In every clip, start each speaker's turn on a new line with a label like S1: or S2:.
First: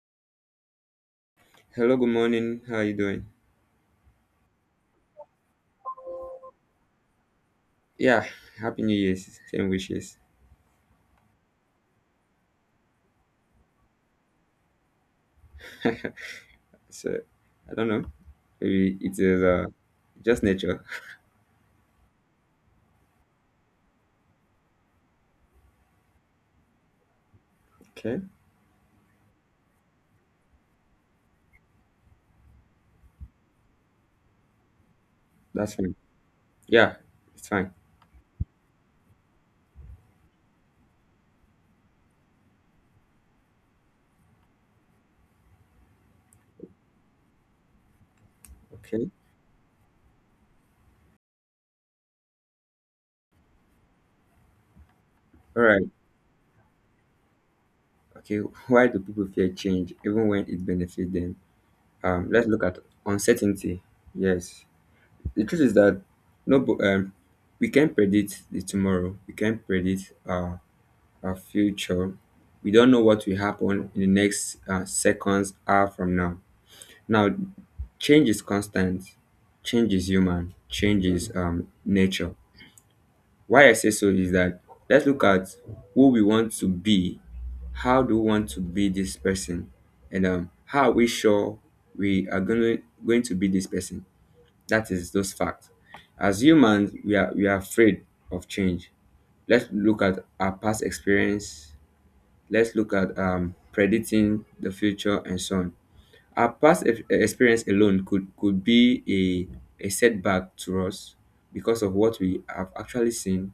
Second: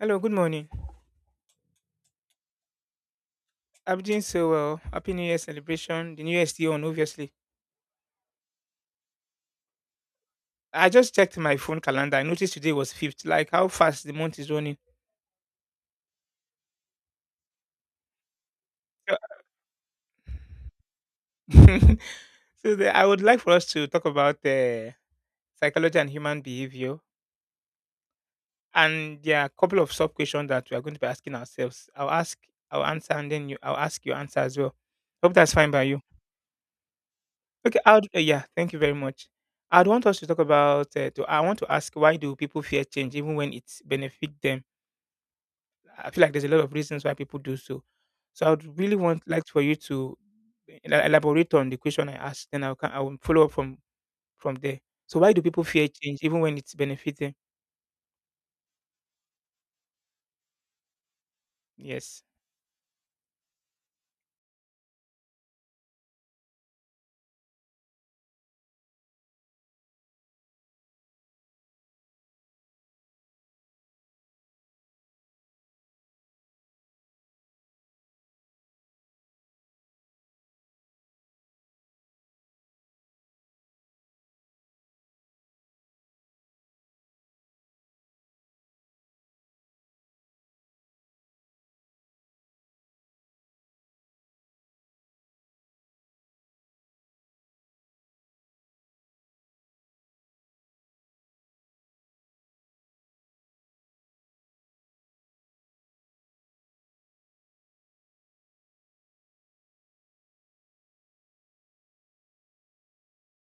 S1: Hello, good morning.
S2: Hello, good morning. How are you doing?
S1: I'm doing so well. Happy New Year celebration. The New Year is still on, obviously.
S2: Yeah, happy New Year's. Same wishes.
S1: I just checked my phone calendar. I noticed today was 5th. Like how fast the month is running.
S2: So, I don't know. Maybe
S1: So,
S2: it is just nature.
S1: I would like for us to talk about psychology and human behavior.
S2: Okay,
S1: And there are a couple of sub questions that we are going to be asking ourselves. I'll ask, I'll answer, and then you, I'll ask your answer as well. Hope that's fine
S2: that's
S1: by
S2: fine.
S1: you.
S2: Yeah, it's fine.
S1: Okay. I'd, yeah. Thank you very much. I'd want us to talk about. To, I want to ask, why do people fear change even when it benefits them? I feel like there's a lot of reasons why people do so. So I would really
S2: Okay.
S1: want like for you to elaborate on the question I asked, then I will follow up from there. So why do
S2: All
S1: people fear
S2: right.
S1: change even when it's benefiting?
S2: Okay. Why do people fear change even when it benefits them?
S1: Yes.
S2: Let's look at uncertainty. Yes, the truth is that no, we can't predict the tomorrow. We can't predict our future. We don't know what will happen in the next seconds, hour from now. Now, change is constant, change is human, change is nature. Why I say so is that let's look at who we want to be. How do we want to be this person? And how are we sure we are gonna going to be this person? That is those facts. As humans, we are afraid of change. Let's look at our past experience, let's look at predicting the future and so on. Our past experience alone could be a setback to us because of what we have actually seen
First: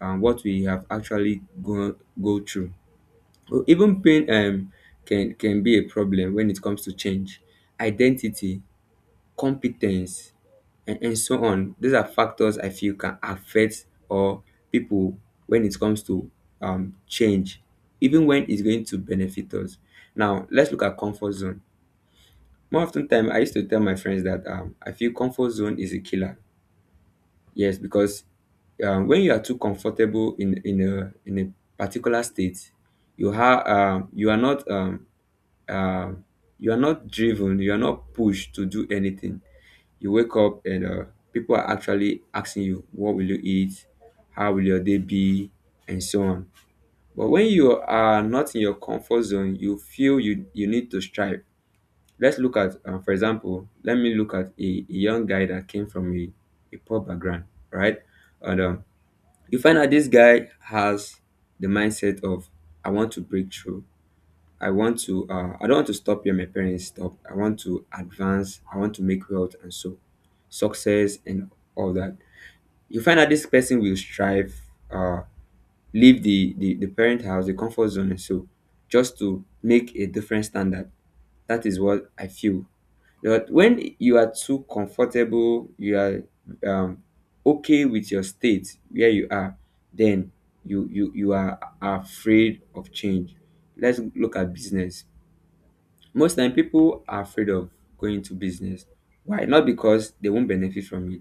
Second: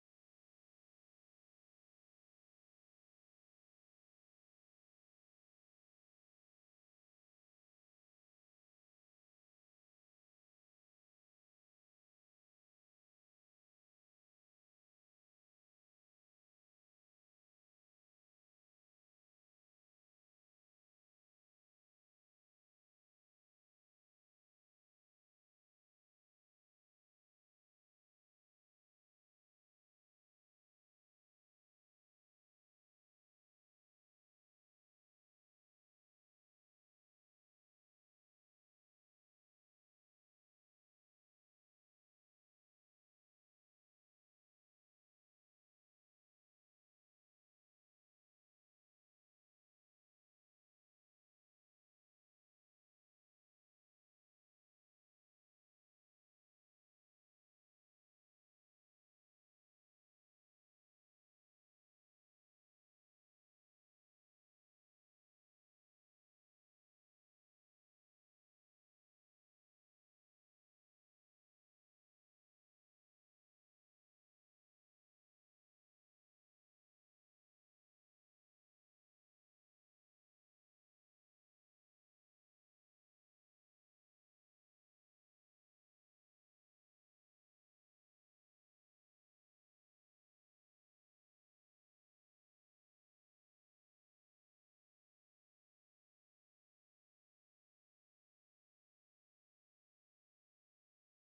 S2: and what we have actually go through. Well, even pain can be a problem when it comes to change, identity, competence, and so on. These are factors I feel can affect or people when it comes to change, even when it's going to benefit us. Now, let's look at comfort zone. More often time, I used to tell my friends that I feel comfort zone is a killer. Yes, because when you are too comfortable in a particular state, you have um, you are not um, um, you are not driven. You are not pushed to do anything. You wake up and people are actually asking you, "What will you eat? How will your day be?" and so on. But when you are not in your comfort zone, you feel you need to strive. Let's look at, for example, let me look at a young guy that came from a poor background, right? And you find out this guy has the mindset of, I want to break through. I don't want to stop where my parents stop. I want to advance. I want to make wealth and so success and all that. You find out this person will strive, uh, leave the parent house, the comfort zone and so just to make a different standard. That is what I feel but when you are too comfortable, you are um, okay with your state where you are, then you are afraid of change. Let's look at business. Most time people are afraid of going to business. Why? Not because they won't benefit from it,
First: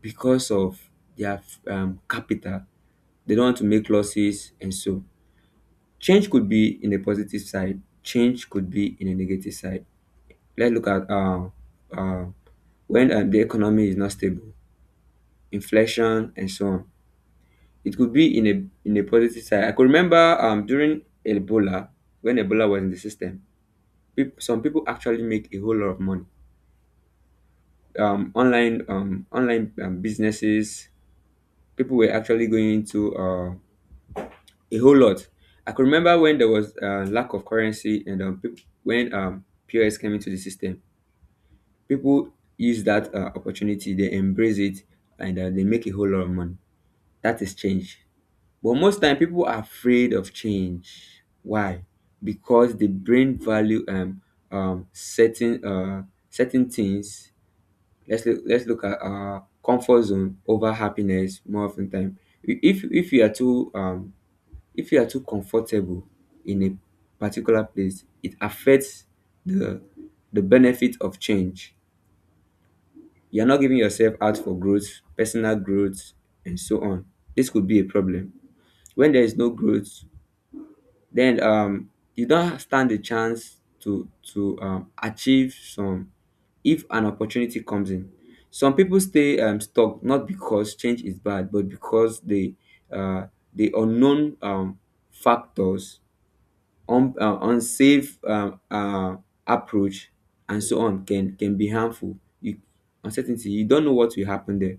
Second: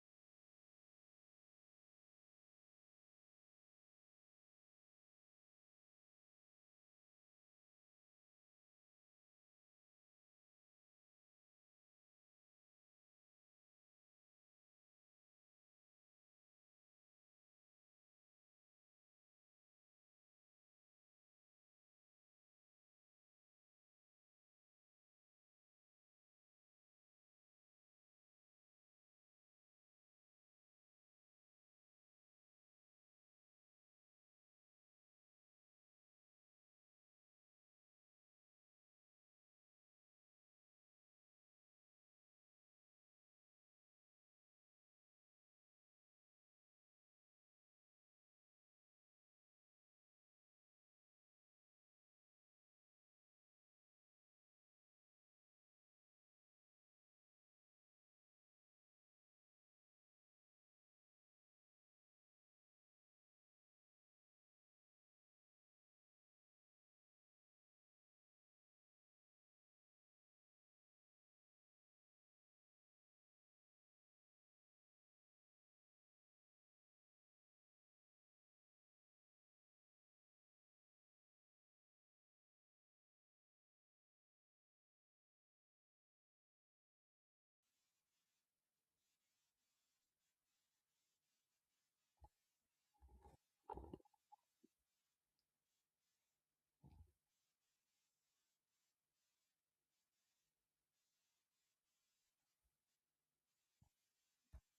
S2: because of their capital. They don't want to make losses, and so change could be in a positive side. Change could be in a negative side. Let's look at uh, when the economy is not stable, inflation and so on. It could be in a positive side. I could remember during Ebola, when Ebola was in the system, peop some people actually make a whole lot of money. Online businesses, people were actually going into a whole lot. I could remember when there was lack of currency and peop when POS came into the system, people use that opportunity, they embrace it, and they make a whole lot of money. That is change. But most time people are afraid of change. Why? Because the brain value um certain uh certain things. Let's look at comfort zone over happiness more often time. If you are too if you are too comfortable in a particular place, it affects the the benefit of change. You're not giving yourself out for growth, personal growth, and so on. This could be a problem. When there is no growth, then you don't stand a chance to achieve some. If an opportunity comes in, some people stay stuck not because change is bad but because uh, the unknown factors, unsafe approach and so on can be harmful you. Uncertainty, you don't know what will happen there.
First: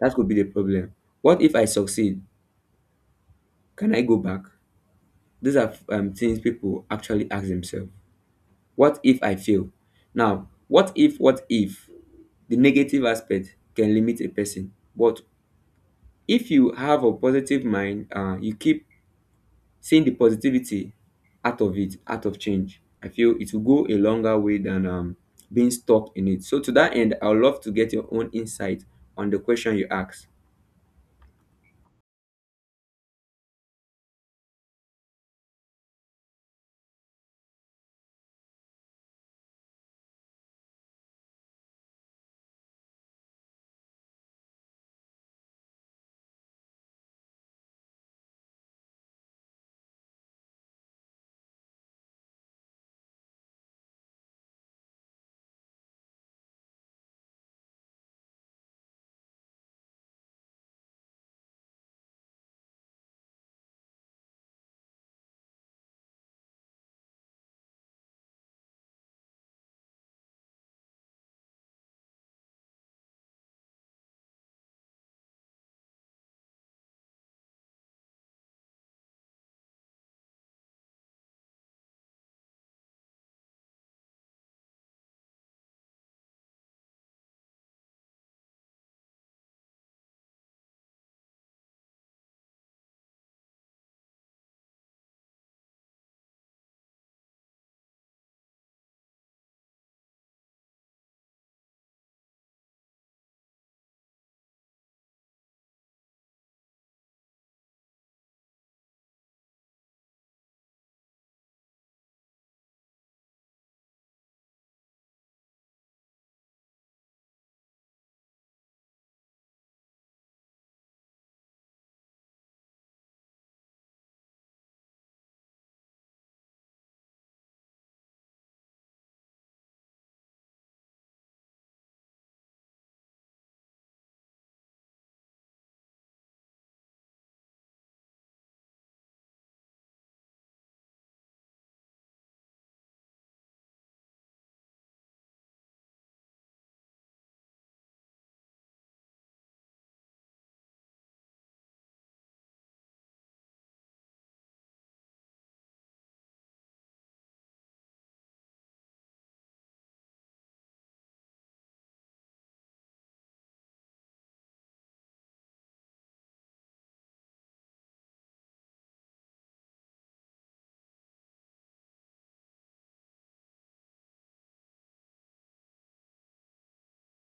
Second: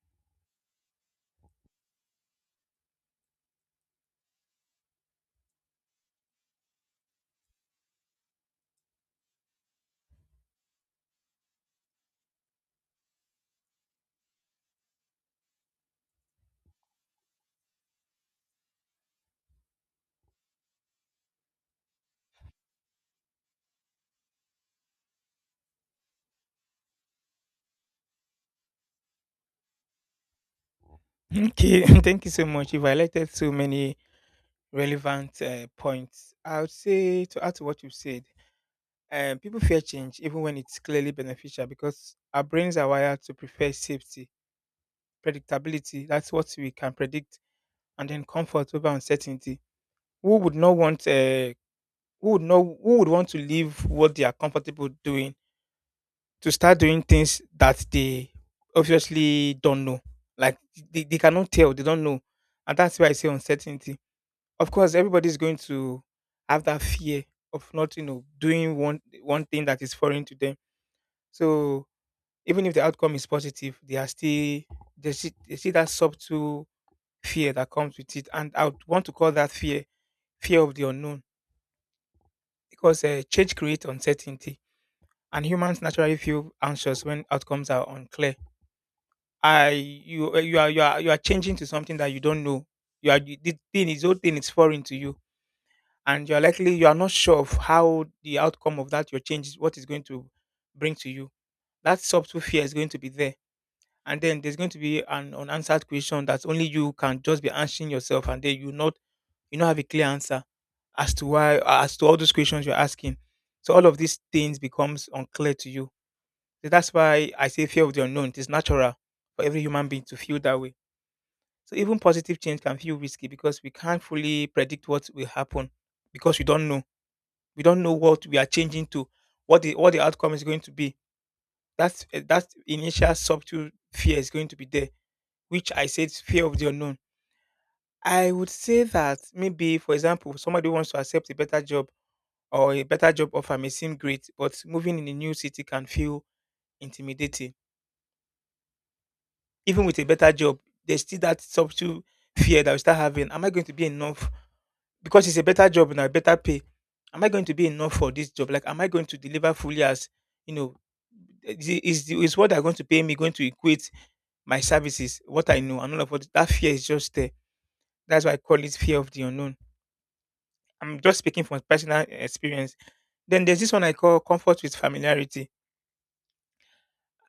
S2: That could be the problem. What if I succeed? Can I go back? These are things people actually ask themselves. What if I fail? Now what if the negative aspect can limit a person. But if you have a positive mind you keep seeing the positivity out of change. I feel it will go a longer way than being stuck in it. So to that end, I would love to get your own insight on the question you asked.
S1: Okay. Thank you so much. You've highlighted so many relevant points. I would say, to add to what you've said, people fear change even when it's clearly beneficial because our brains are wired to prefer safety, predictability. That's what we can predict, and then comfort over uncertainty. Who would not want uh, who would know who would want to leave what they are comfortable doing to start doing things that they obviously don't know, like they cannot tell, they don't know. And that's why I say uncertainty. Of course, everybody's going to have that fear of, not doing one thing that is foreign to them. So even if the outcome is positive, they are still, they see that subtle fear that comes with it. And I would want to call that fear of the unknown, because change creates uncertainty and humans naturally feel anxious when outcomes are unclear. I you you are you are You are changing to something that you don't know. You are the thing is whole thing is foreign to you, and you are not sure of how the outcome of that your change is what is going to bring to you. That subtle fear is going to be there, and then there's going to be an unanswered question that only you can just be answering yourself, and then you not have a clear answer as to all those questions you're asking. So all of these things becomes unclear to you. So that's why I say fear of the unknown. It is natural for every human being to feel that way. So even positive change can feel risky because we can't fully predict what will happen, because we don't know. We don't know what we are changing to, what the outcome is going to be. That initial subtle fear is going to be there, which I said is fear of the unknown. I would say that, maybe, for example, somebody wants to accept a better job, or a better job offer may seem great, but moving in a new city can feel intimidating. Even with a better job, there's still that subtle fear that we start having. Am I going to be enough? Because it's a better job and a better pay. Am I going to be enough for this job? Like, am I going to deliver fully, as you know? Is what they're going to pay me going to equate my services, what I know, and all of what, that fear is just there. That's why I call it fear of the unknown. I'm just speaking from personal experience. Then there's this one I call comfort with familiarity.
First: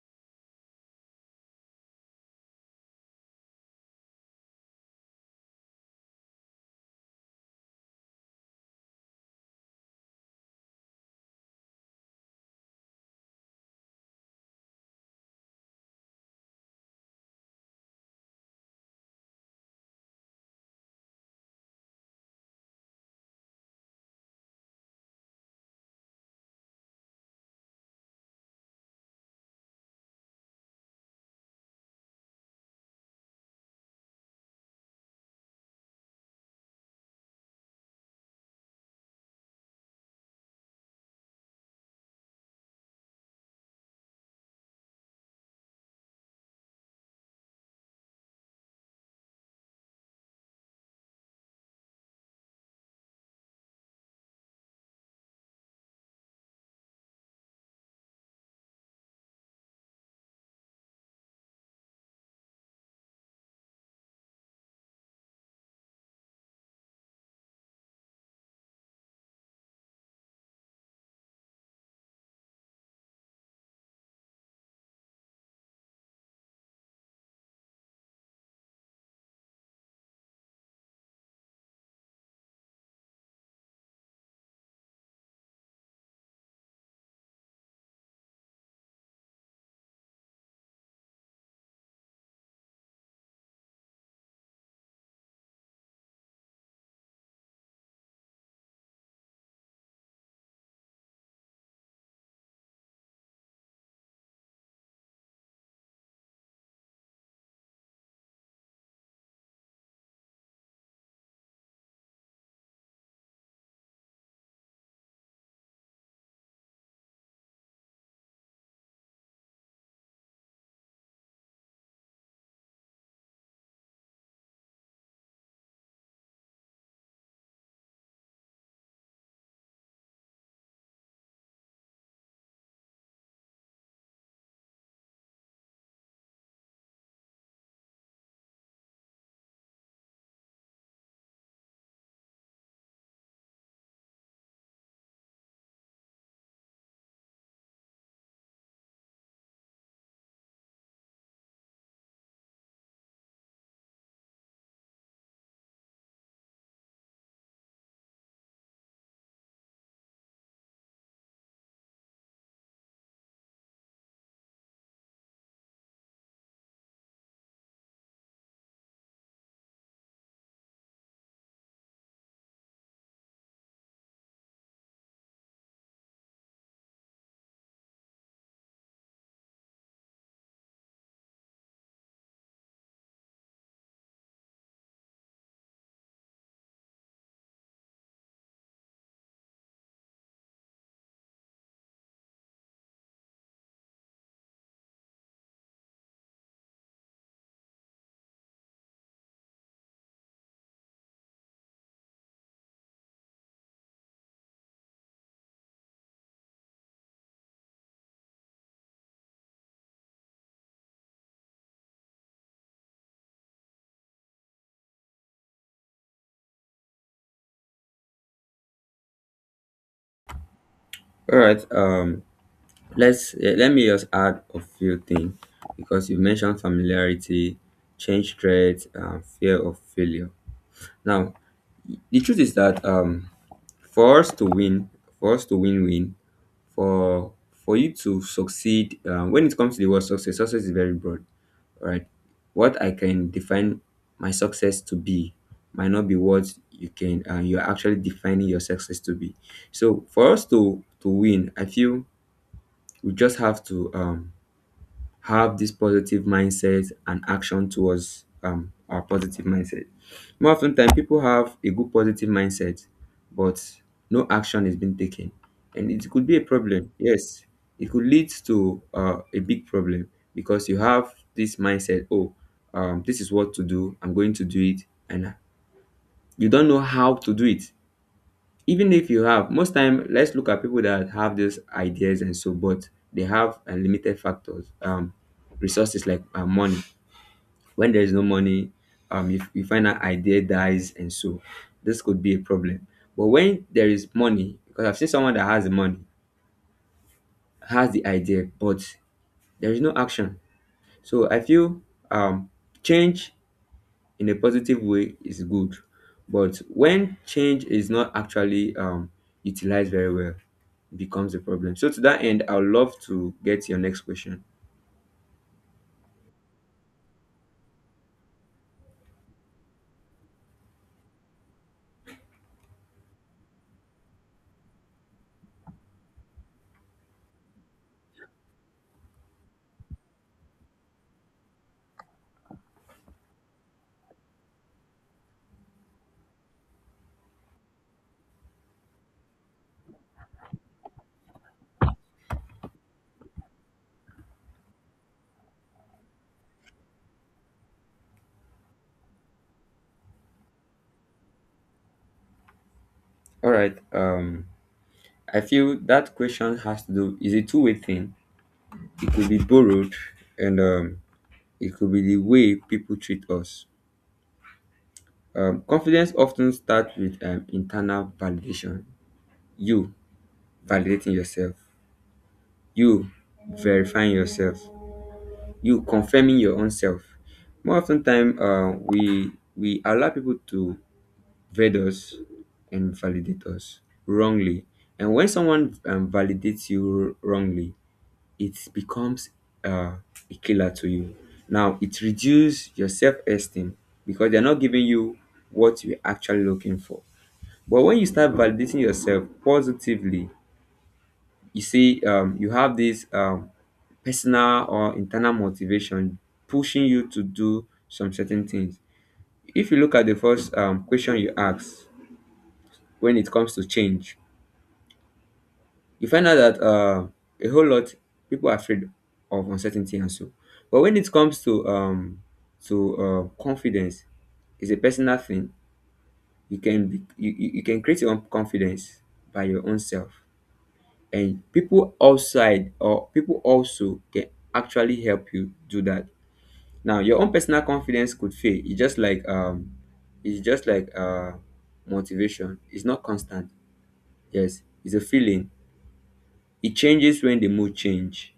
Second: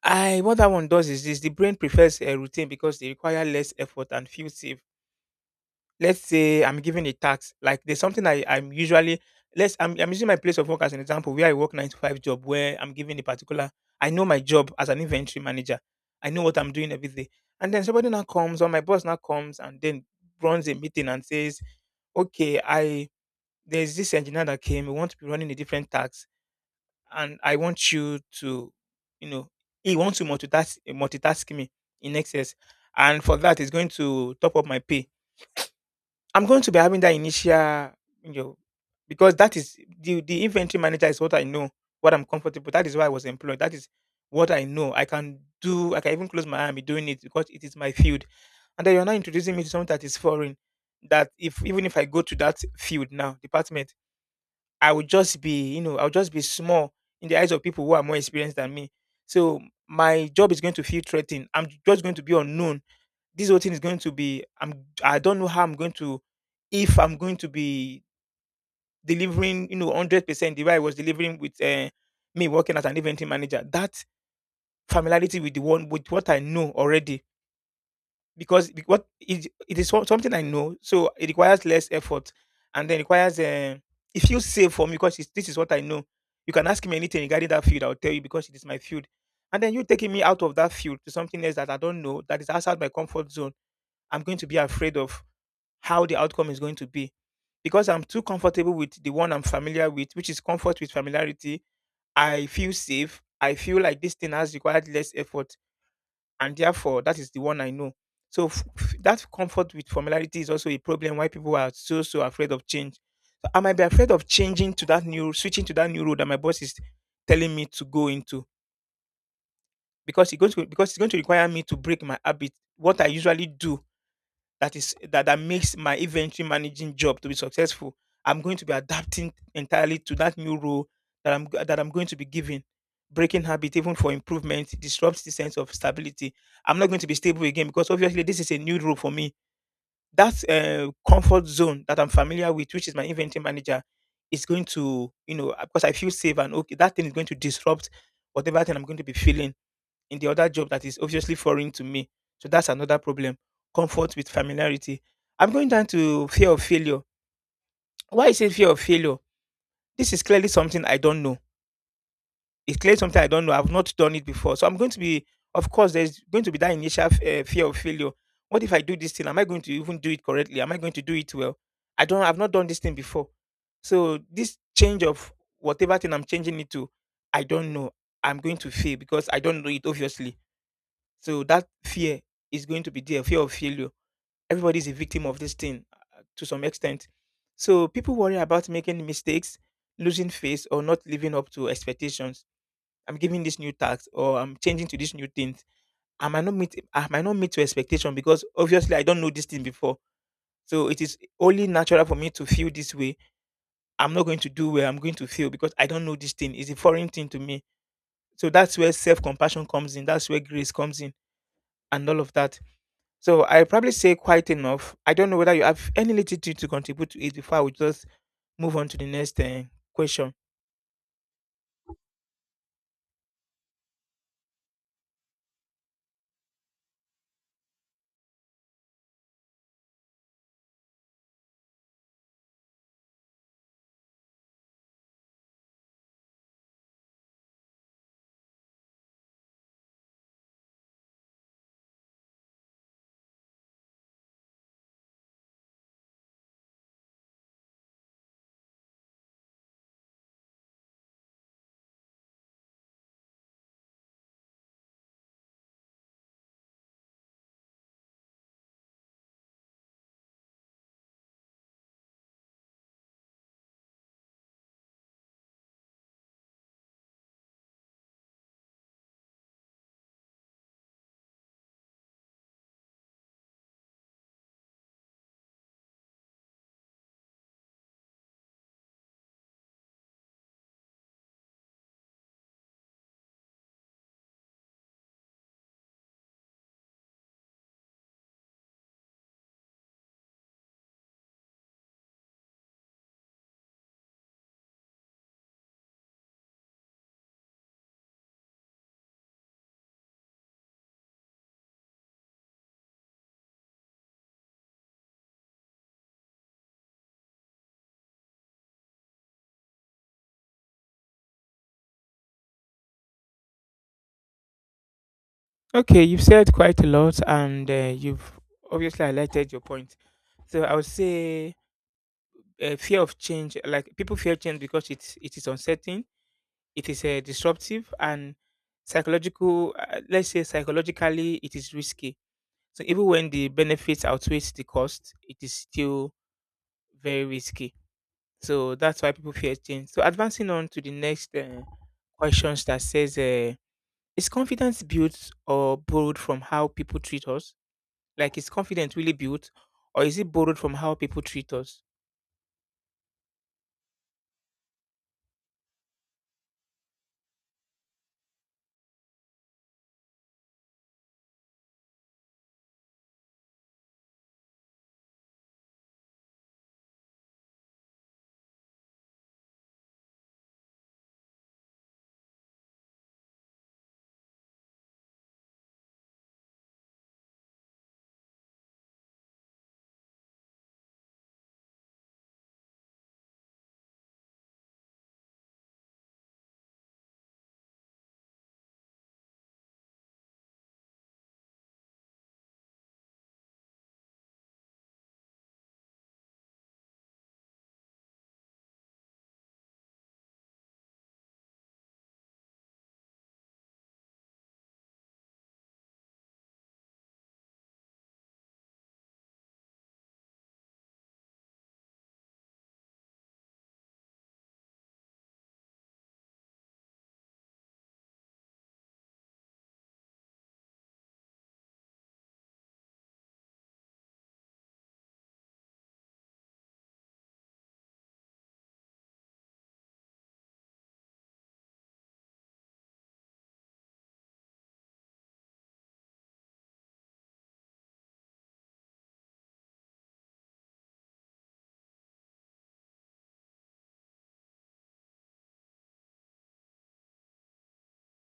S1: I What that one does is this: the brain prefers a routine because they require less effort and feel safe. Let's say I'm given a tax, like there's something I'm usually, let's I'm using my place of work as an example, where I work nine to five job, where I'm given a particular, I know my job as an inventory manager. I know what I'm doing every day. And then somebody now comes, or my boss now comes, and then runs a meeting and says, "Okay, I there's this engineer that came, we want to be running a different tax, and I want you to, you know, he wants to multitask me in excess. And for that, he's going to top up my pay." I'm going to be having that initial, you know, because that is the inventory manager is what I know, what I'm comfortable. That is why I was employed. That is what I know. I can do. I can even close my eye and be doing it, because it is my field. And then you're now introducing me to something that is foreign. That, if even if I go to that field now, department, I will just be, you know, I'll just be small in the eyes of people who are more experienced than me. So my job is going to feel threatened. I'm just going to be unknown. This whole thing is going to be I'm I don't know how I'm going to, if I'm going to be delivering, you know, 100% the way I was delivering with me working as an event team manager. That familiarity with the one with what I know already, because it is something I know, so it requires less effort, and then requires it feels safe for me because this is what I know. You can ask me anything regarding that field, I'll tell you because it is my field. And then you taking me out of that field to something else that I don't know, that is outside my comfort zone, I'm going to be afraid of how the outcome is going to be. Because I'm too comfortable with the one I'm familiar with, which is comfort with familiarity, I feel safe. I feel like this thing has required less effort, and therefore that is the one I know. So that comfort with familiarity is also a problem why people are so afraid of change. So I might be afraid of changing to that new, switching to that new road that my boss is telling me to go into, because it's going to because it's going to require me to break my habit, what I usually do, that is that makes my inventory managing job to be successful. I'm going to be adapting entirely to that new role that I'm going to be given. Breaking habit even for improvement disrupts the sense of stability. I'm not going to be stable again, because obviously this is a new role for me. That comfort zone that I'm familiar with, which is my inventory manager, is going to, you know, because I feel safe and okay, that thing is going to disrupt whatever thing I'm going to be feeling in the other job that is obviously foreign to me. So that's another problem. Comfort with familiarity. I'm going down to fear of failure. Why is it fear of failure? This is clearly something I don't know. It's clearly something I don't know. I've not done it before. So I'm going to be, of course, there's going to be that initial fear of failure. What if I do this thing? Am I going to even do it correctly? Am I going to do it well? I've not done this thing before. So this change of whatever thing I'm changing it to, I don't know. I'm going to fail because I don't know it, obviously. So that fear is going to be there, fear of failure. Everybody is a victim of this thing to some extent. So people worry about making mistakes, losing face, or not living up to expectations. I'm giving this new tax, or I'm changing to this new thing. I might not meet to expectation, because obviously I don't know this thing before. So it is only natural for me to feel this way. I'm not going to do well. I'm going to feel, because I don't know this thing. It's a foreign thing to me. So that's where self compassion comes in. That's where grace comes in, and all of that. So I probably say quite enough. I don't know whether you have any little thing to contribute to it before I will just move on to the next question.
S2: All right. Let me just add a few things because you mentioned familiarity, change threat, fear of failure now. The truth is that for us to win, for us to win win, for you to succeed, when it comes to the word success, success is very broad, right? What I can define my success to be might not be what you're actually defining your success to be. So for us to win, I feel we just have to have this positive mindset and action towards our positive mindset. More often than people have a good positive mindset, but no action is being taken. And it could be a problem. Yes, it could lead to a big problem because you have this mindset, oh, this is what to do, I'm going to do it. And you don't know how to do it. Even if you have, most time, let's look at people that have those ideas and so, but they have limited factors, resources like money. When there is no money, you find an idea dies, and so this could be a problem. But when there is money, because I've seen someone that has the money, has the idea, but there is no action. So I feel um, change in a positive way is good but when change is not actually utilized very well it becomes a problem. So to that end, I would love to get your next question.
S1: Okay, you've said quite a lot, and you've obviously highlighted your point. So I would say fear of change, like people fear change because it is uncertain. It is disruptive and psychological. Let's say psychologically, it is risky. So even when the benefits outweighs the cost, it is still very risky. So that's why people fear change. So advancing on to the next questions that says, is confidence built or borrowed from how people treat us? Like, is confidence really built, or is it borrowed from how people treat us?
S2: All right. I feel that question has to do is a two-way thing. It could be borrowed, and it could be the way people treat us. Confidence often starts with internal validation. You validating yourself. You verifying yourself. You confirming your own self. More often time, we allow people to vet us and validate us wrongly. And when someone validates you wrongly, it becomes uh, a killer to you. Now it reduces your self-esteem because they're not giving you what you're actually looking for. But when you start validating yourself positively, you see you have this personal or internal motivation pushing you to do some certain things. If you look at the first question you ask, when it comes to change you find out that a whole lot people are afraid of uncertainty and so, but when it comes to to confidence, it's a personal thing. You can create your own confidence by your own self, and people outside or people also can actually help you do that. Now your own personal confidence could fail. It's just like motivation, it's not constant. Yes, it's a feeling, it changes when the mood change.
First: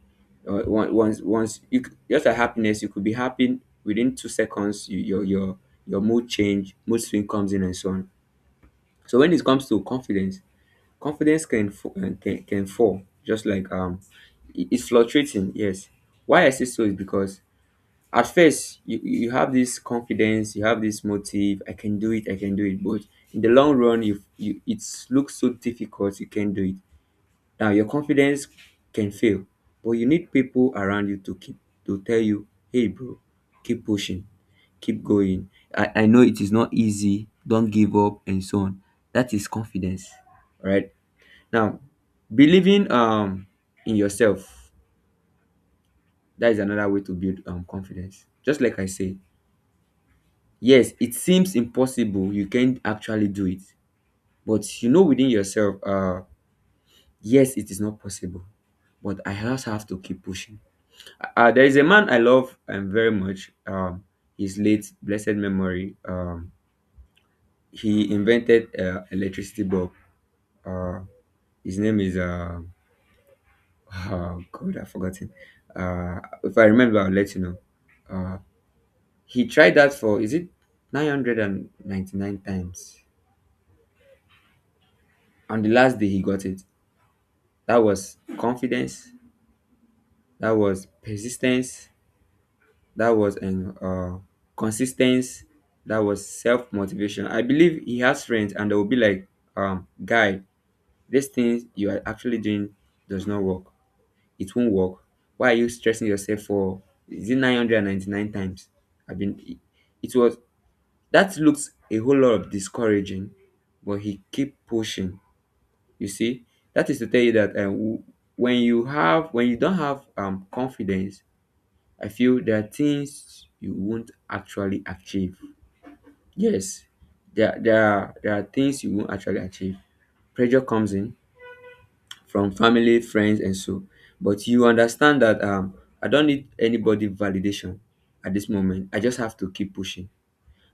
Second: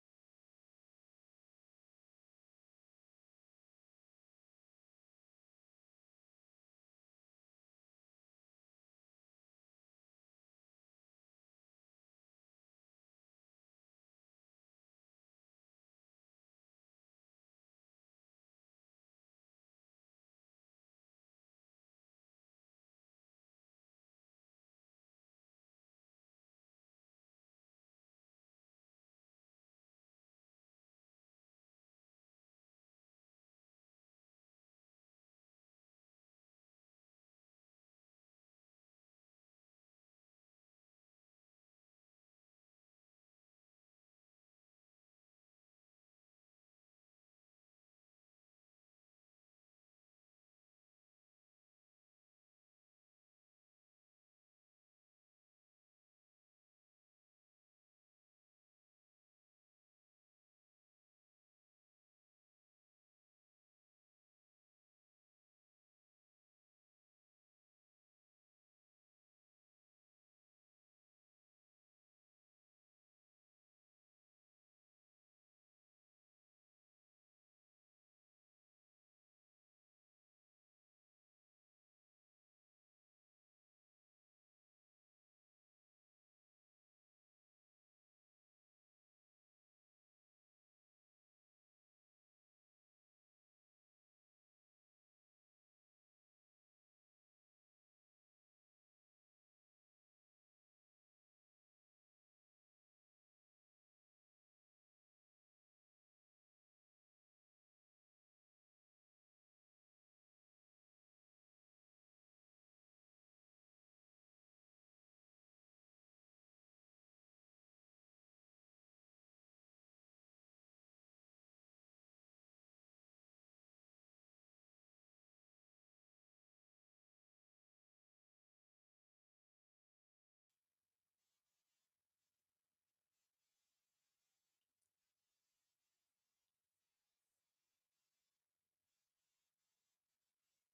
S2: Just like happiness, you could be happy within 2 seconds. Your mood change, mood swing comes in and so on. So when it comes to confidence, confidence can can fall, just like it's fluctuating. Yes, why I say so is because at first you have this confidence, you have this motive. I can do it. I can do it. But in the long run, you it looks so difficult. You can't do it. Now your confidence can fail, but you need people around you to tell you, hey bro, keep pushing, keep going. I know it is not easy. Don't give up and so on. That is confidence. All right now, believing in yourself, that is another way to build confidence. Just like I say, yes, it seems impossible, you can't actually do it, but you know within yourself, yes, it is not possible, but I just have to keep pushing. There is a man I love very much. His late blessed memory. He invented electricity bulb. Uh, his name is oh God, I've forgotten. If I remember, I'll let you know. Uh, he tried that for is it 999 times. On the last day, he got it. That was confidence. That was persistence. That was an consistency. That was self motivation. I believe he has friends, and they will be like, "Guy, this thing you are actually doing does not work. It won't work. Why are you stressing yourself for is it 999 times? I mean it was that looks a whole lot of discouraging, but he keep pushing. You see, that is to tell you that when you have when you don't have confidence, I feel there are things you won't actually achieve. Yes, there are things you won't actually achieve. Pressure comes in from family friends and so but you understand that I don't need anybody validation at this moment. I just have to keep pushing.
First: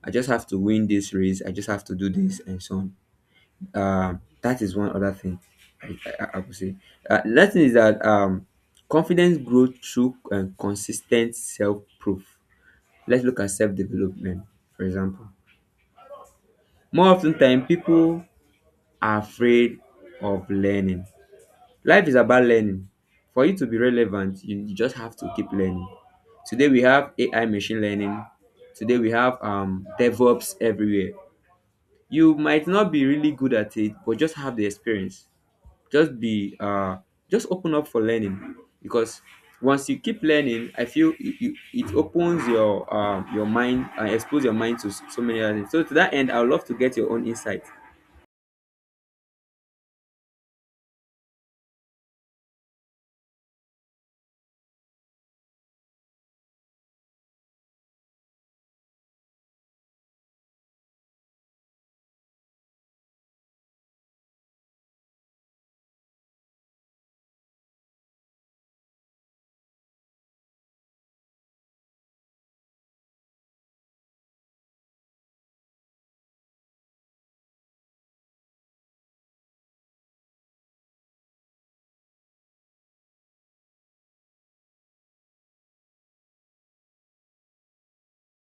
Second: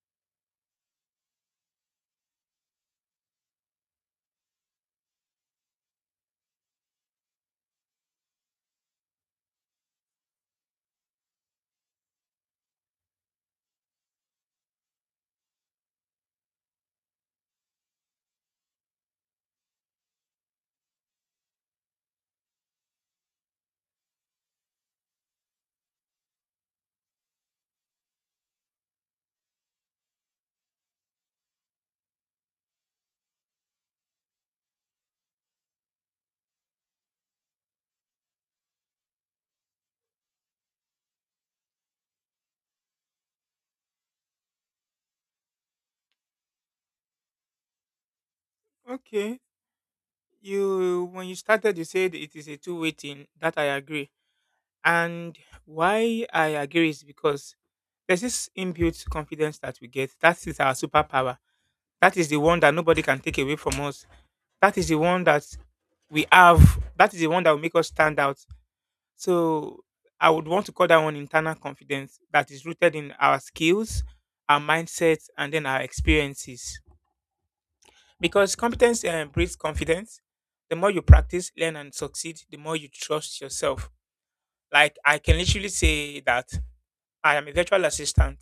S2: I just have to win this race. I just have to do this and so on. That is one other thing I would say next thing is that confidence grows through consistent self-proof. Let's look at self-development, for example. More often time people are afraid of learning. Life is about learning. For you to be relevant, you just have to keep learning. Today we have AI machine learning. Today we have DevOps everywhere. You might not be really good at it, but just have the experience. Just just open up for learning, because once you keep learning, I feel it opens your mind and expose your mind to so many other things. So to that end, I would love to get your own insight.
S1: Okay, you when you started, you said it is a two-way thing. That I agree. And why I agree is because there's this inbuilt confidence that we get. That is our superpower. That is the one that nobody can take away from us. That is the one that we have. That is the one that will make us stand out. So I would want to call that one internal confidence that is rooted in our skills, our mindset, and then our experiences. Because competence breeds confidence. The more you practice, learn, and succeed, the more you trust yourself. Like I can literally say that I am a virtual assistant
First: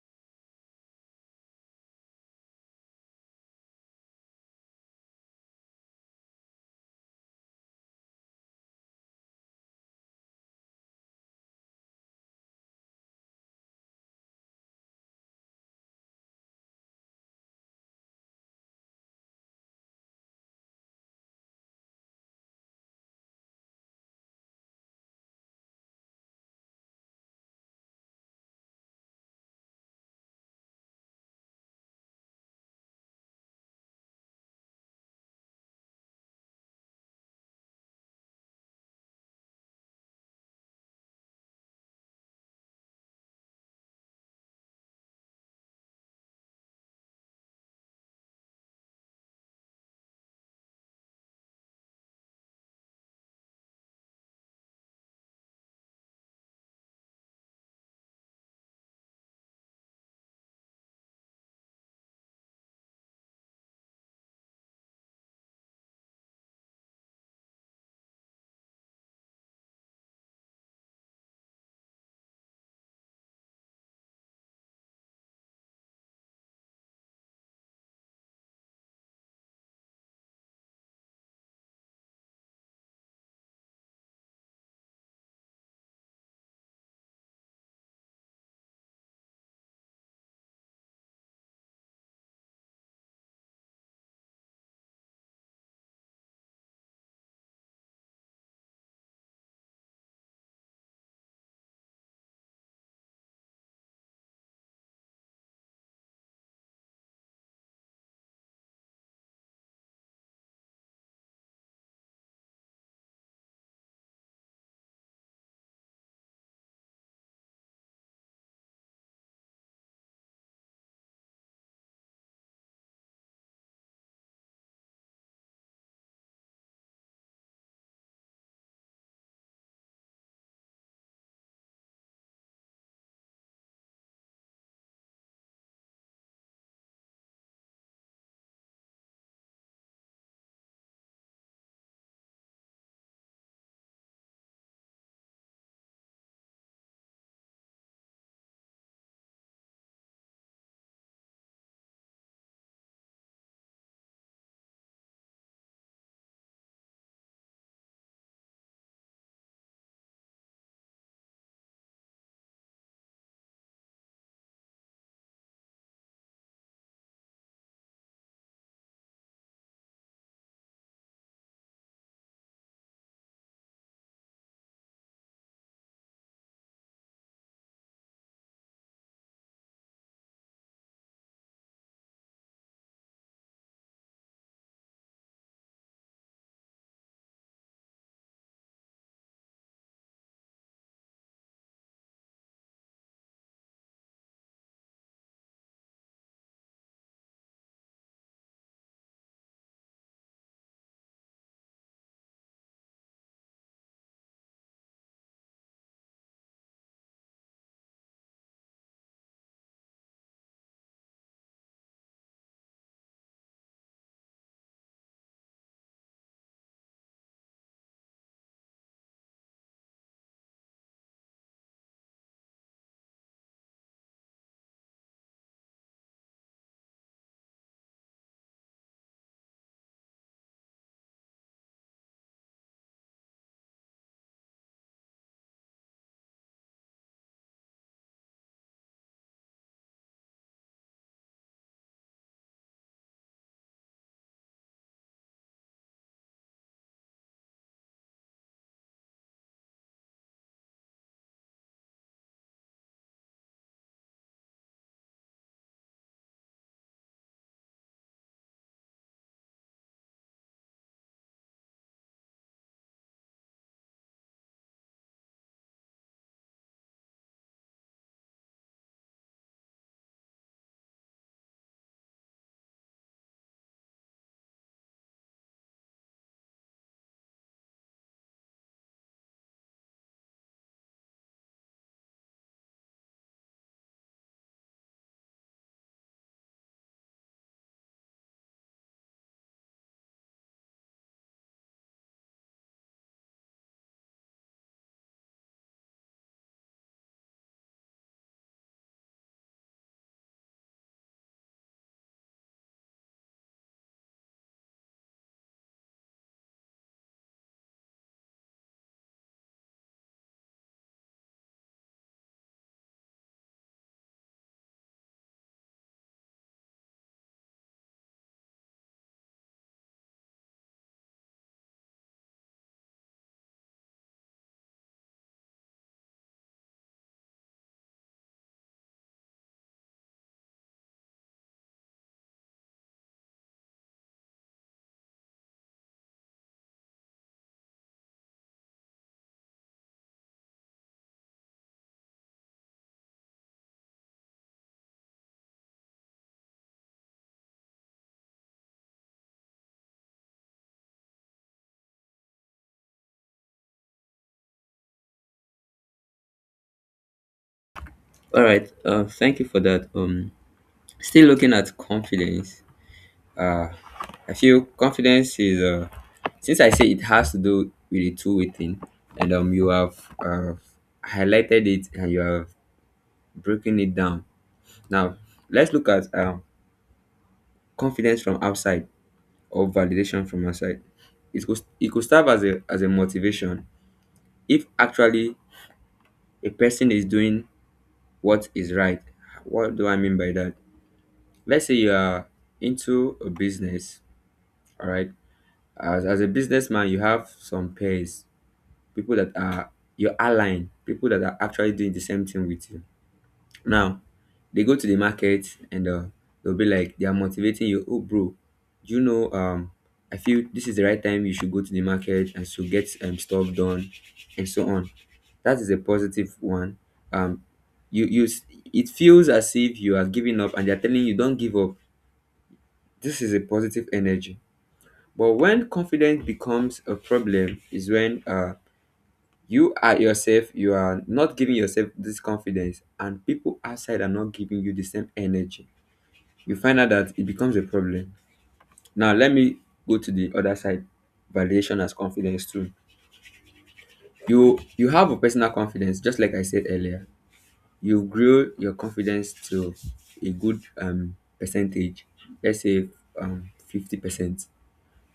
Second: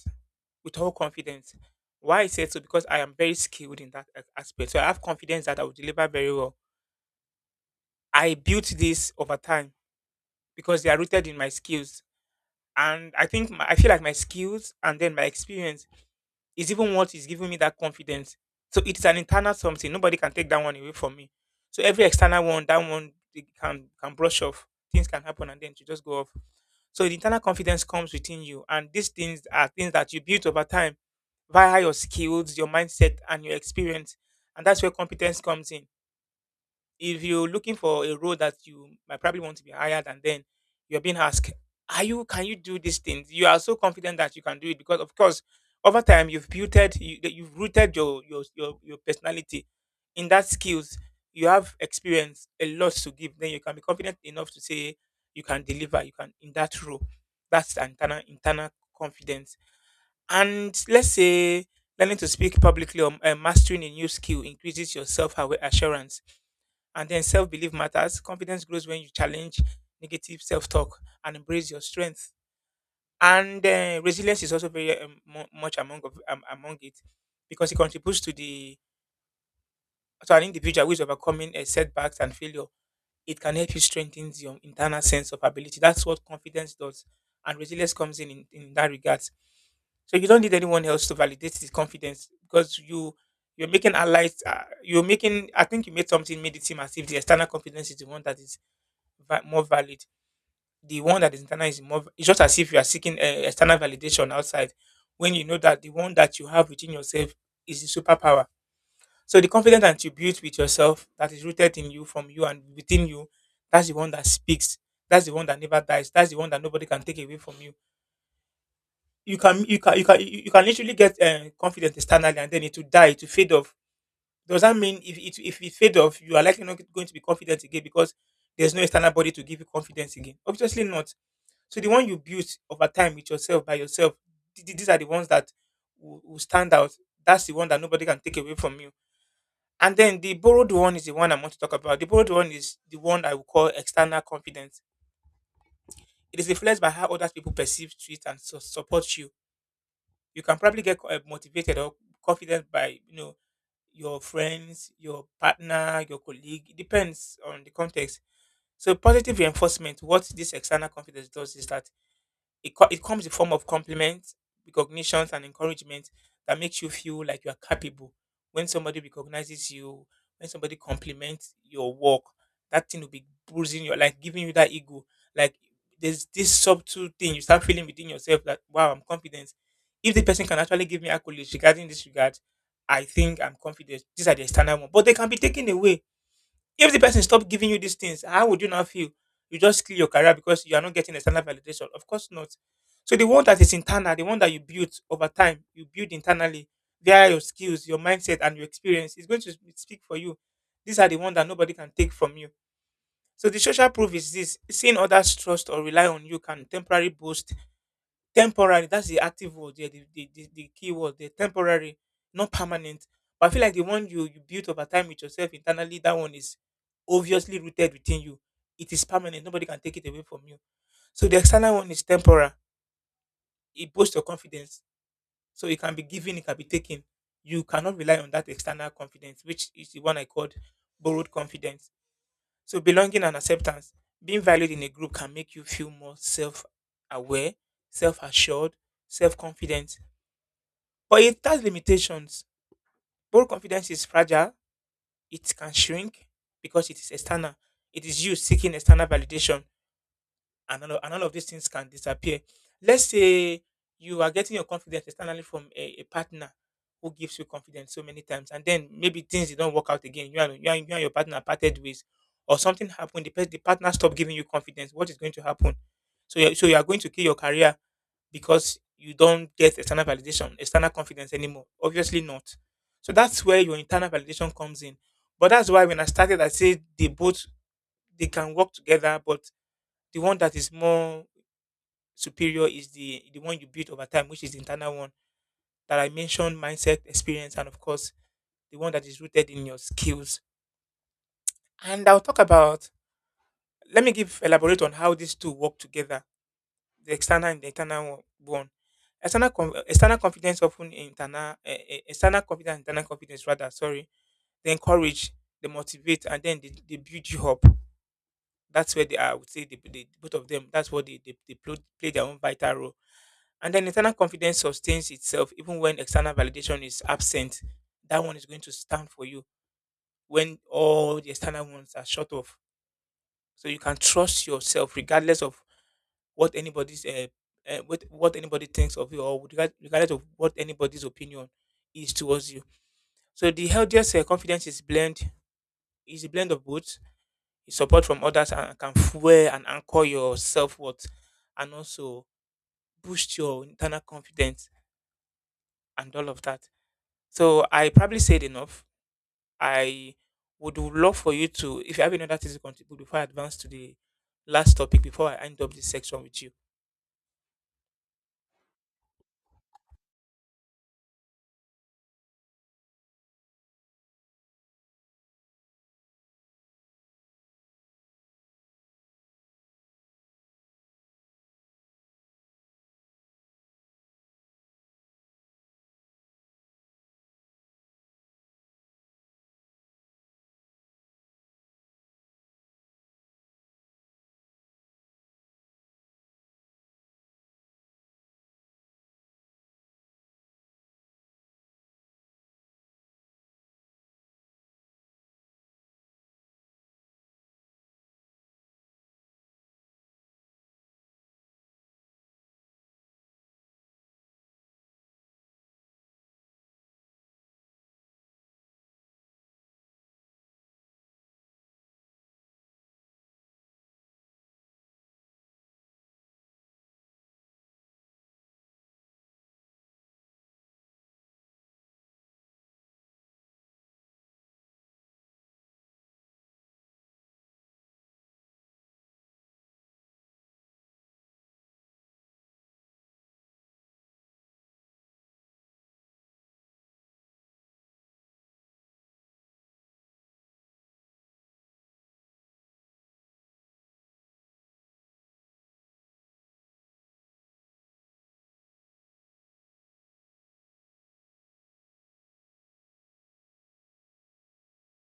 S1: with all confidence. Why I say so? Because I am very skilled in that aspect. So I have confidence that I will deliver very well. I built this over time because they are rooted in my skills. And I think my, I feel like my skills and then my experience is even what is giving me that confidence. So it's an internal something. Nobody can take that one away from me. So every external one, that one they can brush off. Things can happen and then you just go off. So the internal confidence comes within you, and these things are things that you build over time via your skills, your mindset, and your experience. And that's where competence comes in if you're looking for a role that you might probably want to be hired and then you're being asked are you can you do these things. You are so confident that you can do it because of course over time you've built you, that you've rooted your, your your personality in that skills. You have experience a lot to give, then you can be confident enough to say you can deliver you can in that role. That's an internal confidence. And let's say learning to speak publicly or mastering a new skill increases your self-assurance, and then self belief matters. Confidence grows when you challenge negative self talk and embrace your strength. And resilience is also very much among of, among it because it contributes to the to an individual who is overcoming setbacks and failure. It can help you strengthen your internal sense of ability. That's what confidence does, and resilience comes in that regard. So you don't need anyone else to validate this confidence because you you're making allies. You're making. I think you made something made it seem as if the external confidence is the one that is more valid. The one that is internal is more. It's just as if you are seeking external validation outside, when you know that the one that you have within yourself is the superpower. So the confidence that you build with yourself, that is rooted in you, from you, and within you, that's the one that speaks. That's the one that never dies. That's the one that nobody can take away from you. You can, you can, you can, you can literally get confidence externally, and then it will die, it will fade off. Does that mean if it fade off, you are likely not going to be confident again because there's no external body to give you confidence again? Obviously not. So the one you built over time with yourself by yourself, these are the ones that will stand out. That's the one that nobody can take away from you. And then the borrowed one is the one I want to talk about. The borrowed one is the one I will call external confidence. It is influenced by how other people perceive, treat, and support you. You can probably get motivated or confident by you know your friends, your partner, your colleague. It depends on the context. So positive reinforcement. What this external confidence does is that it, it comes in form of compliments, recognitions, and encouragement that makes you feel like you are capable. When somebody recognizes you, when somebody compliments your work, that thing will be bruising your like giving you that ego. Like there's this subtle thing you start feeling within yourself that wow, I'm confident. If the person can actually give me accolades regarding this regard, I think I'm confident. These are the standard one, but they can be taken away. If the person stop giving you these things, how would you now feel? You just kill your career because you are not getting external validation. Of course not. So the one that is internal, the one that you build over time, you build internally via your skills, your mindset, and your experience is going to speak for you. These are the ones that nobody can take from you. So the social proof is this: seeing others trust or rely on you can temporarily boost. Temporary, that's the active word, yeah, the key word, the temporary, not permanent. But I feel like the one you, you built over time with yourself internally, that one is obviously rooted within you. It is permanent. Nobody can take it away from you. So the external one is temporary. It boosts your confidence, so it can be given, it can be taken. You cannot rely on that external confidence, which is the one I called borrowed confidence. So belonging and acceptance, being valued in a group can make you feel more self-aware, self-assured, self-confident. But it has limitations. Bold confidence is fragile, it can shrink because it is external. It is you seeking external validation, and all of these things can disappear. Let's say you are getting your confidence externally from a partner who gives you confidence so many times, and then maybe things did not work out again. You and, you and, you and your partner parted ways, or something happened, the, the partner stopped giving you confidence. What is going to happen? So, you're, so you are going to kill your career because you don't get external validation, external confidence anymore. Obviously not. So that's where your internal validation comes in. But that's why when I started, I said they both they can work together, but the one that is more superior is the one you build over time, which is the internal one that I mentioned, mindset, experience, and of course the one that is rooted in your skills. And I'll talk about let me give elaborate on how these two work together, the external and the internal one. One. External, external confidence often internal, external confidence, internal confidence rather. Sorry, they encourage, they motivate, and then they build you up. That's where they are. I would say they, both of them. That's what they play their own vital role. And then internal confidence sustains itself even when external validation is absent. That one is going to stand for you when all the external ones are short of. So you can trust yourself regardless of what anybody's what anybody thinks of you, or with regard, regardless of what anybody's opinion is towards you. So the healthiest confidence is blend, is a blend of both, is support from others and can fuel and anchor your self worth, and also boost your internal confidence and all of that. So I probably said enough. I would love for you to if you have any other things to contribute before I advance to the last topic before I end up this section with you.
S2: All right. Thank you for that. Still looking at confidence. Uh, I feel confidence is since I say it has to do with the two-way thing, and you have uh, highlighted it and you have broken it down. Now, let's look at confidence from outside or validation from outside. It could serve as a motivation if actually a person is doing what is right. What do I mean by that? Let's say you are into a business, all right. As a businessman, you have some peers, people that are your align, people that are actually doing the same thing with you. Now, they go to the market and they'll be like, they are motivating you. Oh, bro, you know, I feel this is the right time you should go to the market and so get stuff done and so on. That is a positive one. Um, you, you, s- it feels as if you are giving up and they're telling you, don't give up. This is a positive energy. But when confidence becomes a problem, is when you are yourself, you are not giving yourself this confidence and people outside are not giving you the same energy. You find out that it becomes a problem. Now let me go to the other side. Validation as confidence too. You have a personal confidence, just like I said earlier. You grow your confidence to a good percentage, let's say 50%.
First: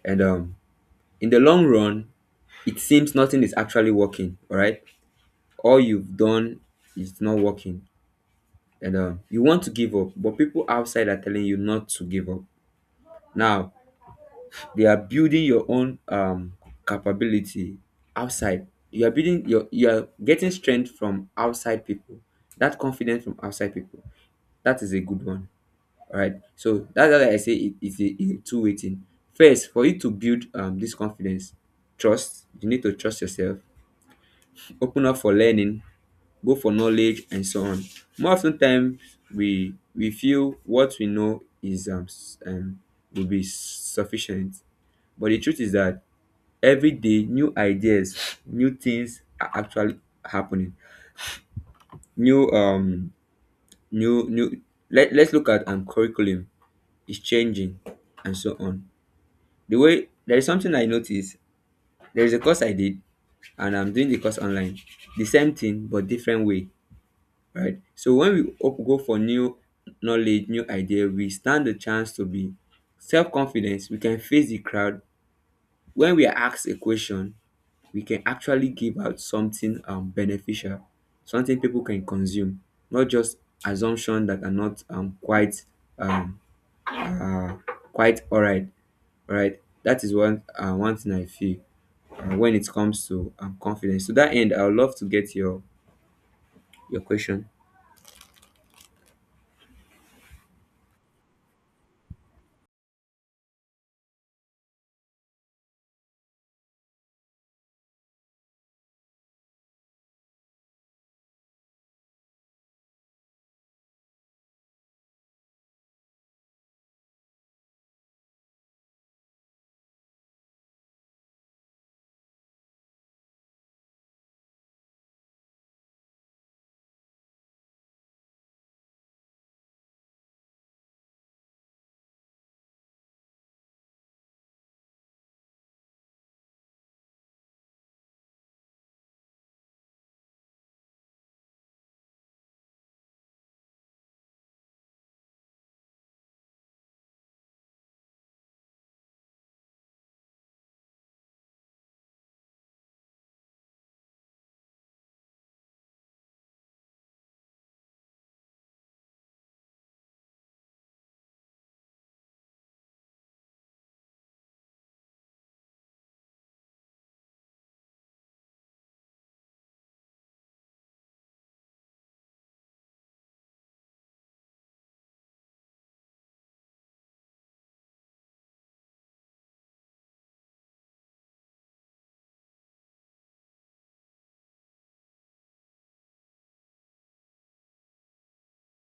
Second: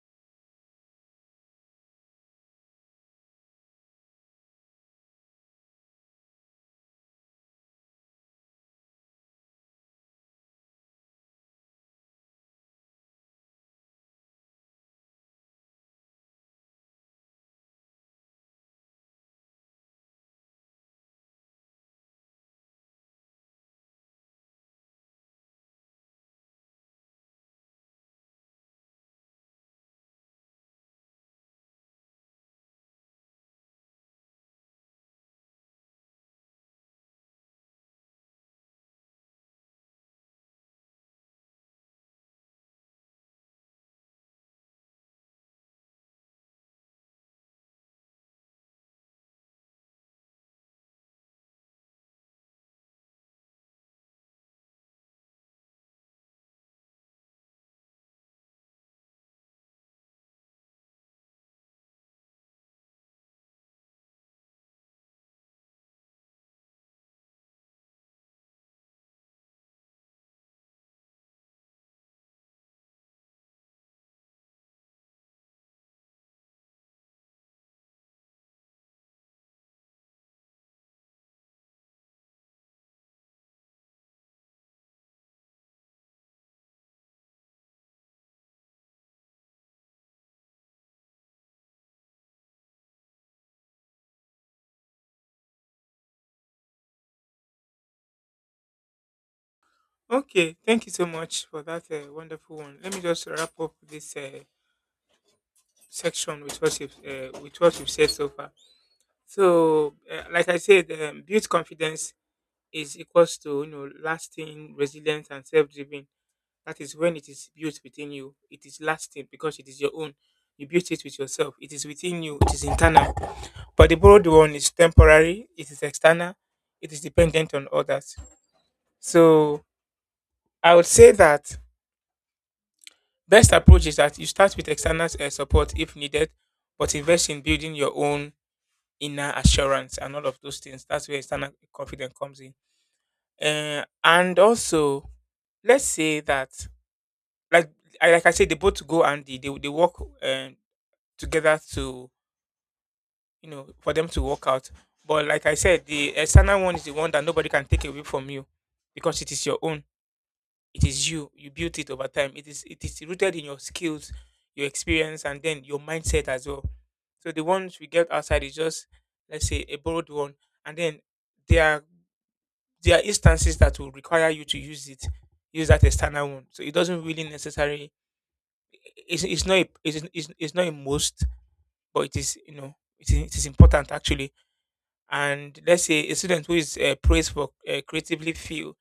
S2: And in the long run it seems nothing is actually working. All right, all you've done is not working, and you want to give up, but people outside are telling you not to give up. Now they are building your own capability outside. You are building you are getting strength from outside people. That confidence from outside people. That is a good one. All right. So that's why I say it's a two-way thing. First, for you to build this confidence, trust. You need to trust yourself. Open up for learning, go for knowledge and so on. More often times we feel what we know is will be sufficient, but the truth is that every day new ideas, new things are actually happening. new um new new let's look at curriculum is changing and so on. The way there is something I noticed, there is a course I did and I'm doing the course online, the same thing but different way, right? So when go for new knowledge, new idea, we stand the chance to be self-confidence. We can face the crowd. When we are asked a question, we can actually give out something beneficial, something people can consume, not just assumption that are not um, quite all right. All right, that is one thing I feel when it comes to confidence. To that end, I would love to get your question.
S1: Okay, thank you so much for that wonderful one. Let me just wrap up this section with what you've said so far. So, like I said, build confidence is equals to you know lasting, resilient, and self-driven. That is when it is built within you. It is lasting because it is your own. You built it with yourself. It is within you. It is internal. But the borrowed one is temporary. It is external. It is dependent on others. So I would say that best approach is that you start with external support if needed, but invest in building your own inner assurance and all of those things. That's where external confidence comes in. And also, let's say that, like like I said, they both go and they work uh, together to you know for them to work out. But like I said, the external one is the one that nobody can take away from you because it is your own. It is you. You built it over time. It is rooted in your skills, your experience, and then your mindset as well. So the ones we get outside is just let's say a borrowed one, and then there are there are instances that will require you to use it, use that external one. So it doesn't really necessarily it's not a must, but it is you know it is important actually. And let's say a student who is praised for creatively feel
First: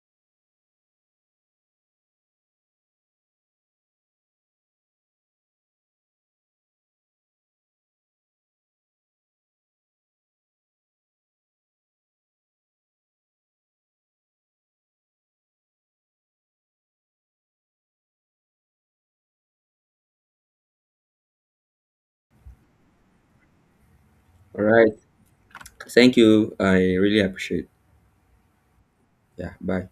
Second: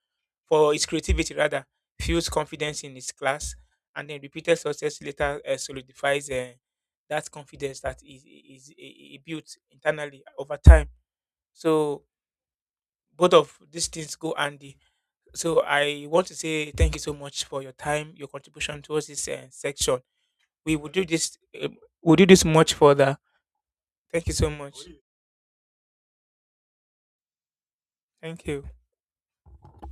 S1: for his creativity rather feels confidence in his class, and then repeated success later solidifies that confidence that is built internally over time. So both of these things go handy. So I want to say thank you so much for your time, your contribution towards this section. We will do this. We'll do this much further. Thank you so
S2: All
S1: much.
S2: right, thank you. I really appreciate.
S1: Thank you.
S2: Yeah, bye.